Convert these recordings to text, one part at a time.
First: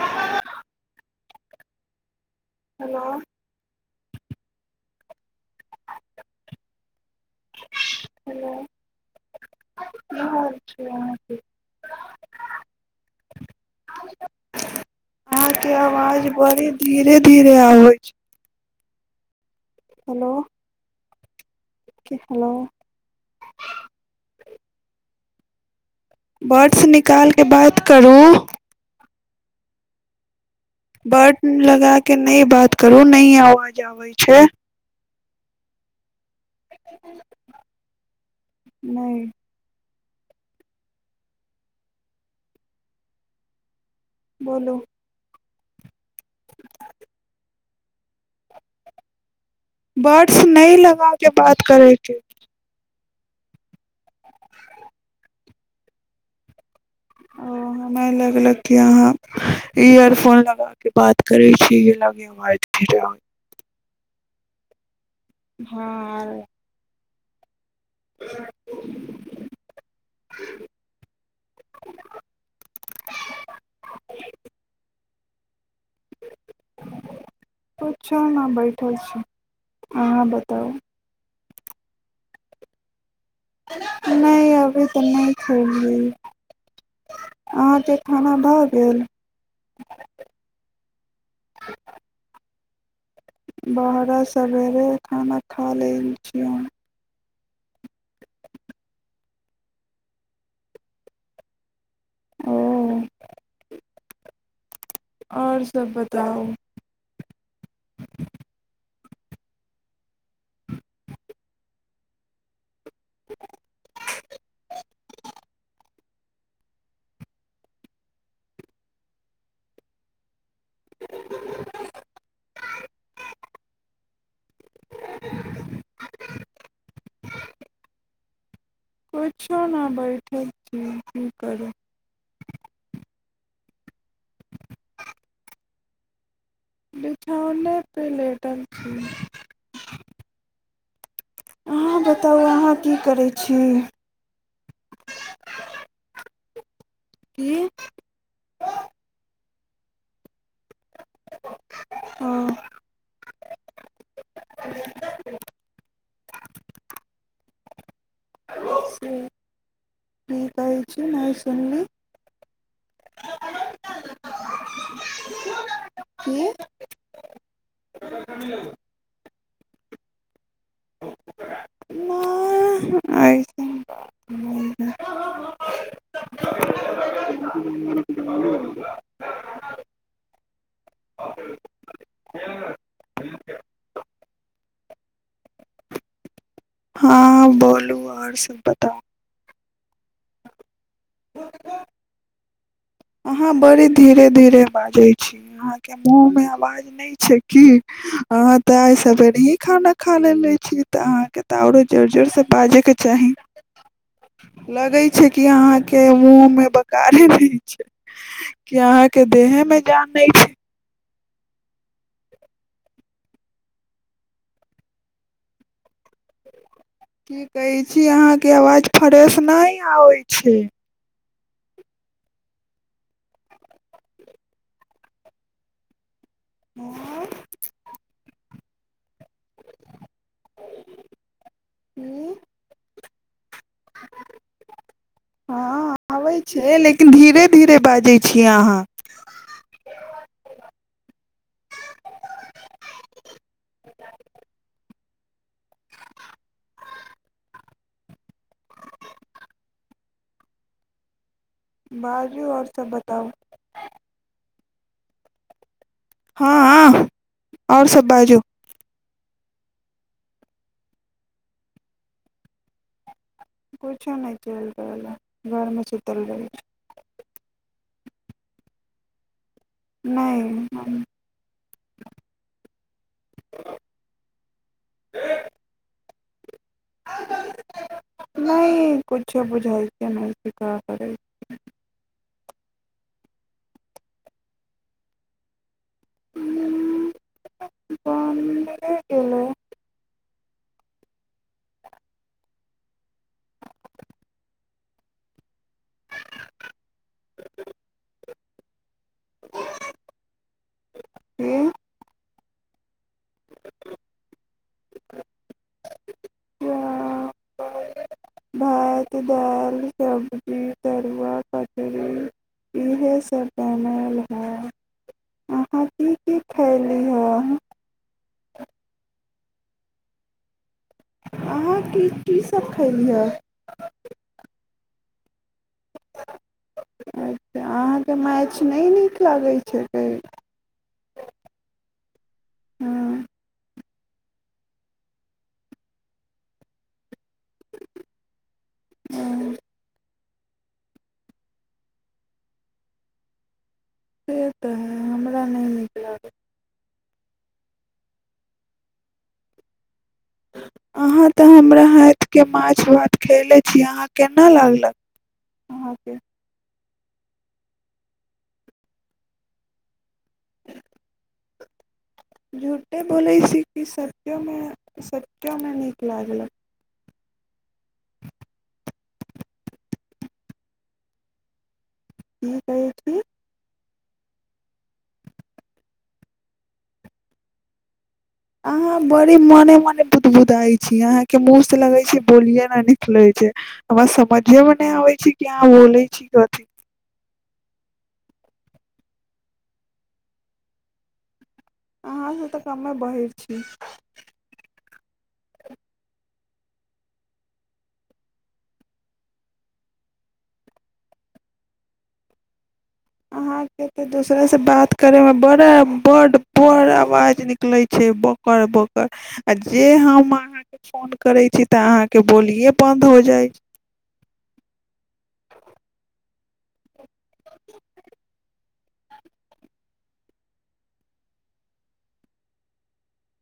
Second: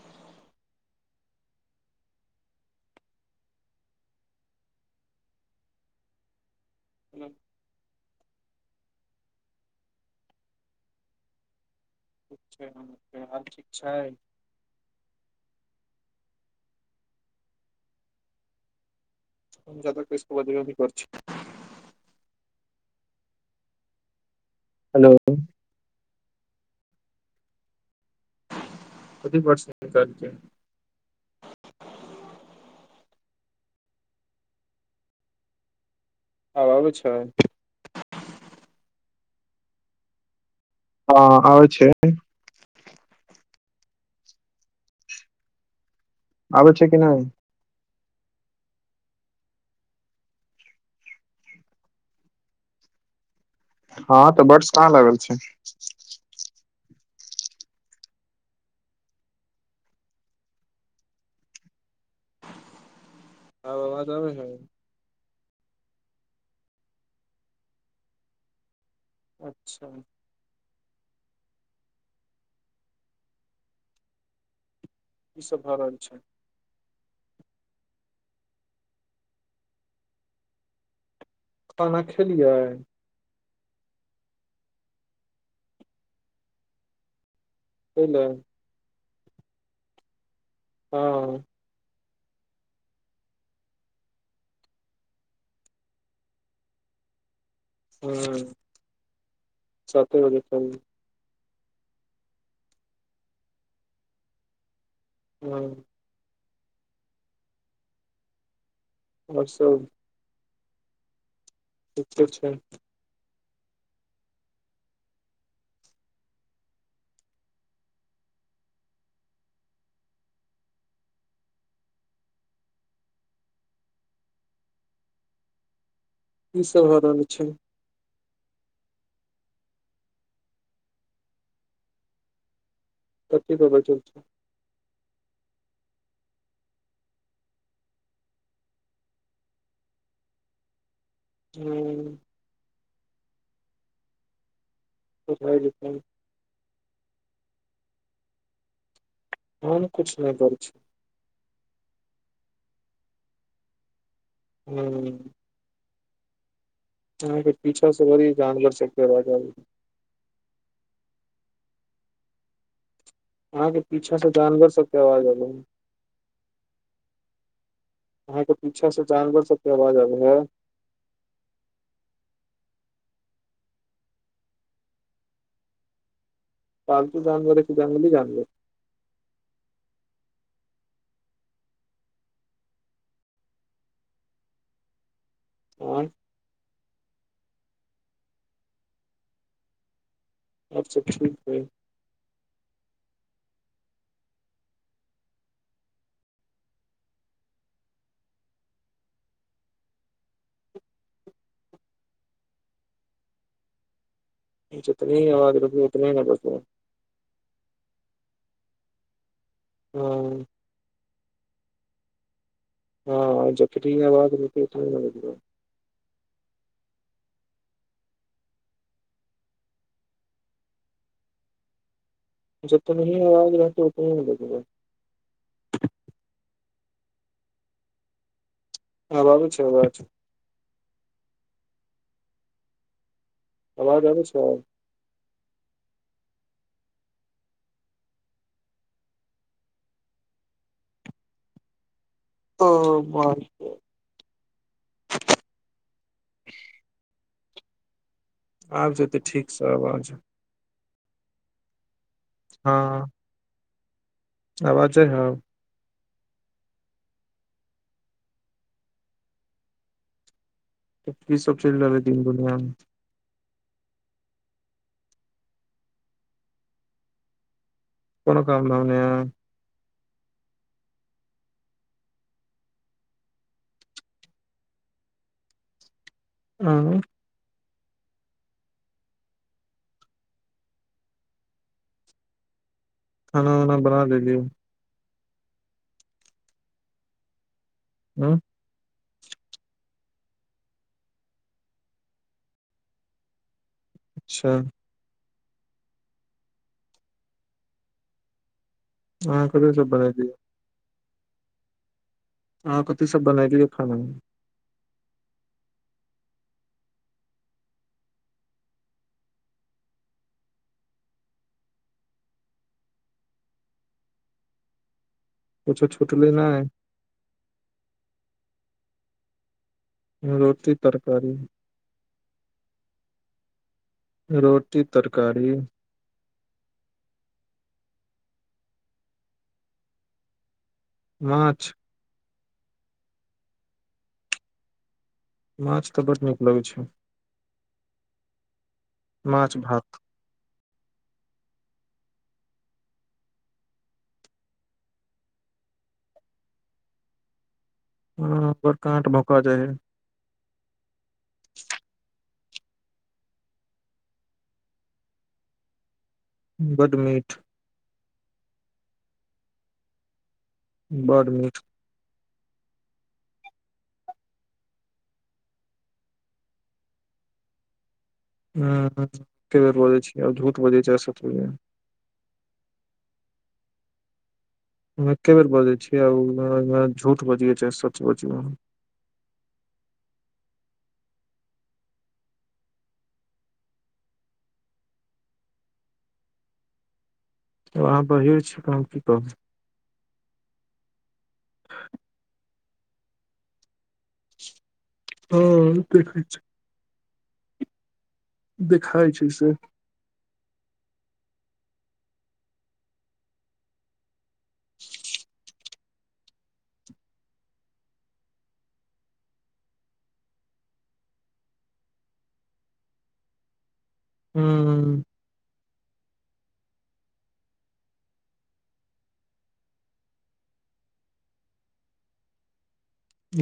आ हेलो ह्म हेलो होर छै ठीक छैके हाल ठीक छै के आवाज बड़ी धीरे धीरे आबै छै हम जतक हेलो इसकु बधी कर छी हेलो हेलो बर से निकाल के बात करू की पस करके बट लगा के नहि बात करू न आवाज आबे छै आब आब छै नहि हँ आ छै बोलो आबै छै कि नहि बर्ड्स नहिं लगााके बात करे किे हँ तऽ बर्डस काँ लागल छै ओ हमरा लगलक कि अहाँ इयरफोन लगा कऽ बात करै छी ई लगे वट फिरा आब आवाज आै छै हँ आर [unintelligible] अच्छा ईसभ भऽ रहल छै पछौ ने बैठल छी अहाँ बताउ खाना खेलिया ह नहि अभी तऽ नहि छोी अहाँके पहिले खाना भऽ गेल [unintelligible] हँ बाहर सवेरे खाना खा ल छियौ ह साते बजे चल ओ आओर सब बताउ बस अच्छा अच्छा [unintelligible] ईसभ हो रहल छै पुछो ने बैठक छी की करू तऽ की कहबै चल छै बिछौने प लेटर छी अहाँ हँ बताउ अहाँ की करैत छी कछइ जत की हमन किछु नहि कर छी हँ [unintelligible] ह अछ से भरी जानवर चके से राज की कहै छी नहि सुनली अहाँके पीछा से जानवर सबके आवाज अले है की अहाँके पीछा से जानवर सब क आवाजबै है [unintelligible] पालतू जानवर एक जंगली जानवर [inaudible] आओर हँ बोलू आओर सब बताउ आब सब ठीक ह अहाँ बड़ी धीरे धीरे बाजै छी अहाँके मुँहमे आवाज नहि छै की अहाँ तऽ आइ सवेरे ही खाना खा लै छी तऽ अहाँके तऽ आओरो जोर जोरसँ बाजयके चाही लगे जितनी ही छै कि आवाज अहाँ रुकी के उतनी न मुँह बजबै मे बकारी भी क अहाँके देहे मे जान नहि हँ छै हँ जकी आ बाज र की कहै छी अहाँके आवाज फ्रेश नहि आबै छै जतनी ही आवाज रह त उतने होै हँ हँ बाबू छै बाब छै ह्म्म आवाज आबै छै ब लेकिन धीरे धीरे बाजै छी अहाँ ओ बस आबि जेयतै ठीकसँ आब आ जाय बाजू आओर सब बताउ आवाजे ह हँ हँ आओर सब बाजू त की सब चल रहलबै दीन दुनियामे किछो नहि चलि रहल हइ घरमे सुीतल रह छै कोनो काम नहिाम नहि नहि हँ नहि किछो बुझै छियै नहि सीखय पै छियै खाना वाना बना ले लियए ब ह हना अच्छा हह क सब बना दिय हू हँ कथी सब बनायकेै खाना ह चावल भात दाल सब्जी तरुआ कछरी इहे सब शामल है किछु छुटल नहि खयली हँ रोटी तरकारी अहाँके कीसभ खलीहे ह रोटी तरकारी अच्छा अहाँके मैच नहि नीक लगै छैक माँछ हँ माछ तऽ बड नीक लगैत छै हँ मछ भात से तऽ है हमरा नहि नीक लागत ह बड़ काठ भका जा ह अहाँ तऽ हमरा हैत के माछ भात खयले छीिय अहाँ केना लागलक अहाँ के बडड मीठ बड मीट झूठे बोलैस किो सचोमे नीक लागलक ह क बेर बजैत छीिय आ झूत बजैत छैसतज की कहै छी एके बेे बजै छी आउ झूट बजि छै स्वच बजियै आब अहाँ बड़ी मने मने बुदबुदाइ छी अहाँके मुँहसँ लगै छै बोलिए न निकलैत छै हमरा समझेमे नहि आबैत छै कि अहाँ बोलै छी कथिी अहाँ बहिर छी त हम की कहू समय बहै छी हँ देखै छै देखाइ छै से अहाँके तऽ दस तोड़ास से बात करे में बड़ हमरा बड्ड बड़ आवाज निकलैत छै बकर बकर आ जे हम अहाँके फोन करैत छी तऽ अहाँके बोलिए बन्द हो जाइ छै हँ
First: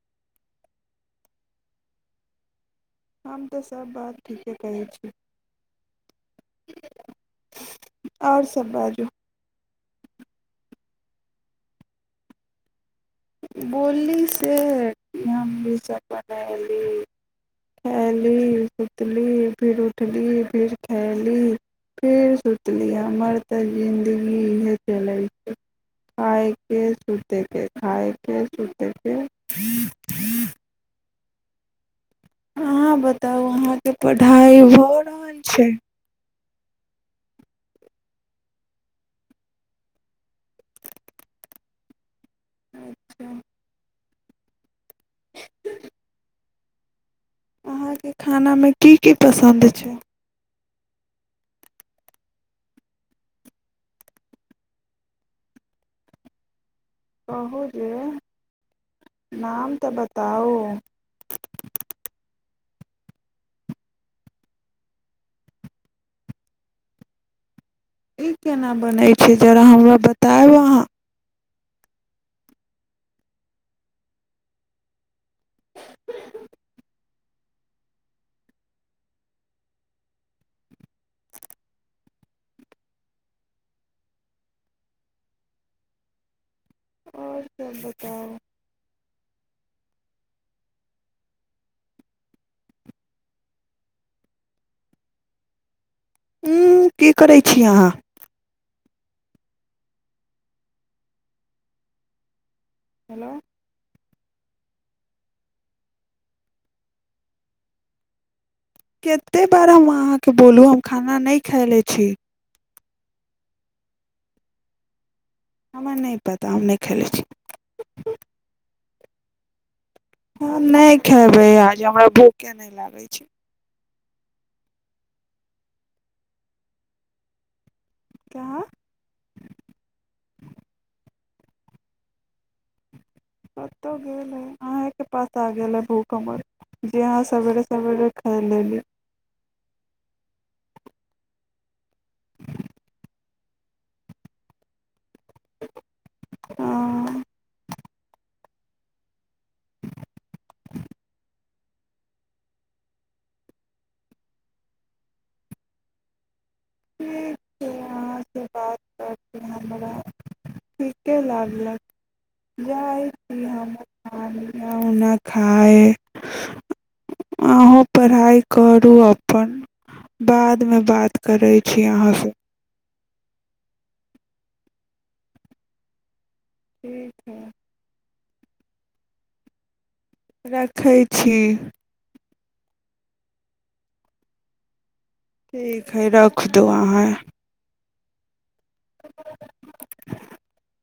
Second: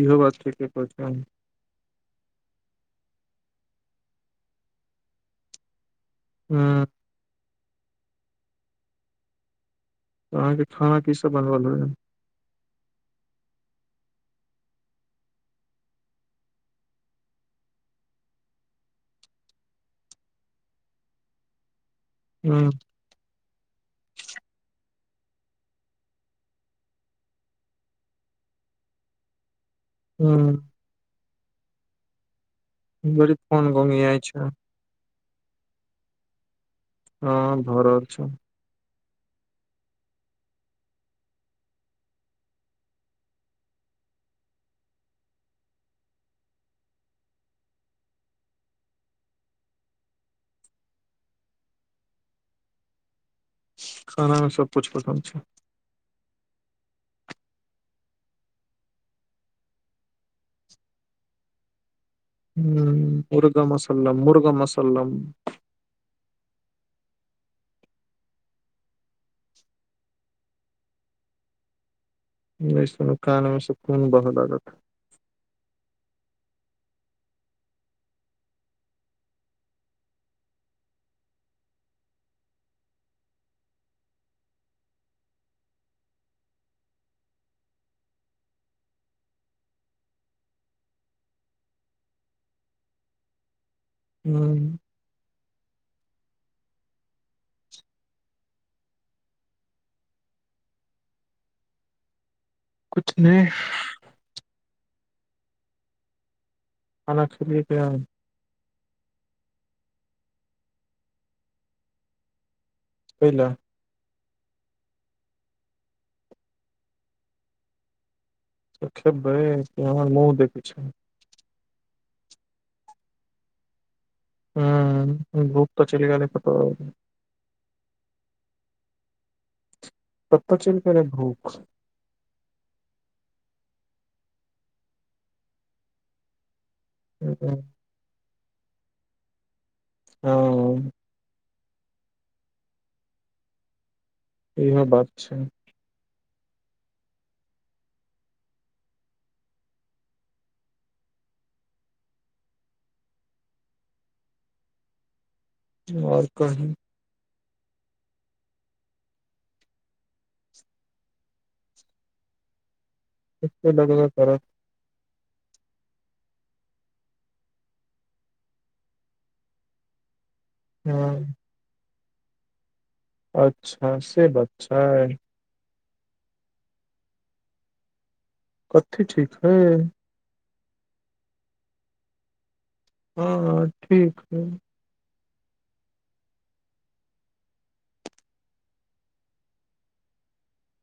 इहो बातथ प्रचान हम तऽ सभ बात ठीके कहैत छी हँ आओर सभ बाजू तऽ अहाँके खाना कीसभ बनबल रह हन बोलली से हम भसभ बनयली खयली सुतली फेर उठली फेर खयली फेर हुं सुतली हमर तऽ जिन्दगी हे चल खायके सतैके खाायके सुतेके हँ अहाँ बड़ी बताउ फोन अहाके घोंघियाइ छै पढ़ाई भ रहल छै हँ भरर छ अच्छा [unintelligible] अहाँके खानामे की की पसन्द छै खानामे सभकिछु पसन्द छै कहू जे नाम तऽ बताउ ह मुर्गा मसलम मुर्गम मसलम ई केना बनै छै जरा हमरा बतायब अहाँ नहि सुन कानमे सुकून बहऽ लागत ह आओर सब बताउ हँ ह की करै छी अहाँ कछ हेलो नहि अल सुलियके कतेक बार हम अहाँकेँ बोलू हम खाना नहि खायले छी पहिल हमरा नहि पता हम नहि खेलै छी सु खबे हँ नहि खाबै जे हमरा भूखे नहि लागै छै ह भूप तऽ चलि गेल फटो क्य तत्त चल कर भू [unintelligible] कतहु गेल है अहेँके पास आ गेल है भूखमवर जी हं सवेरे सवेरे रखा ह नहिल ह इहो बात छै हँ आओर कह ठीक छै अहाँसँ बात करती हमरा ठीके लागलक जाय एते लगबे करत ान खाय को पढ़ाइ करू अपन बाद में बात हँ करे छी अहााँ ह अच्छा से अच्छा है ठीक हइ कथी ठीक है रखै छी हँ ठीक है ठीक हइ रख दू अहाँ ह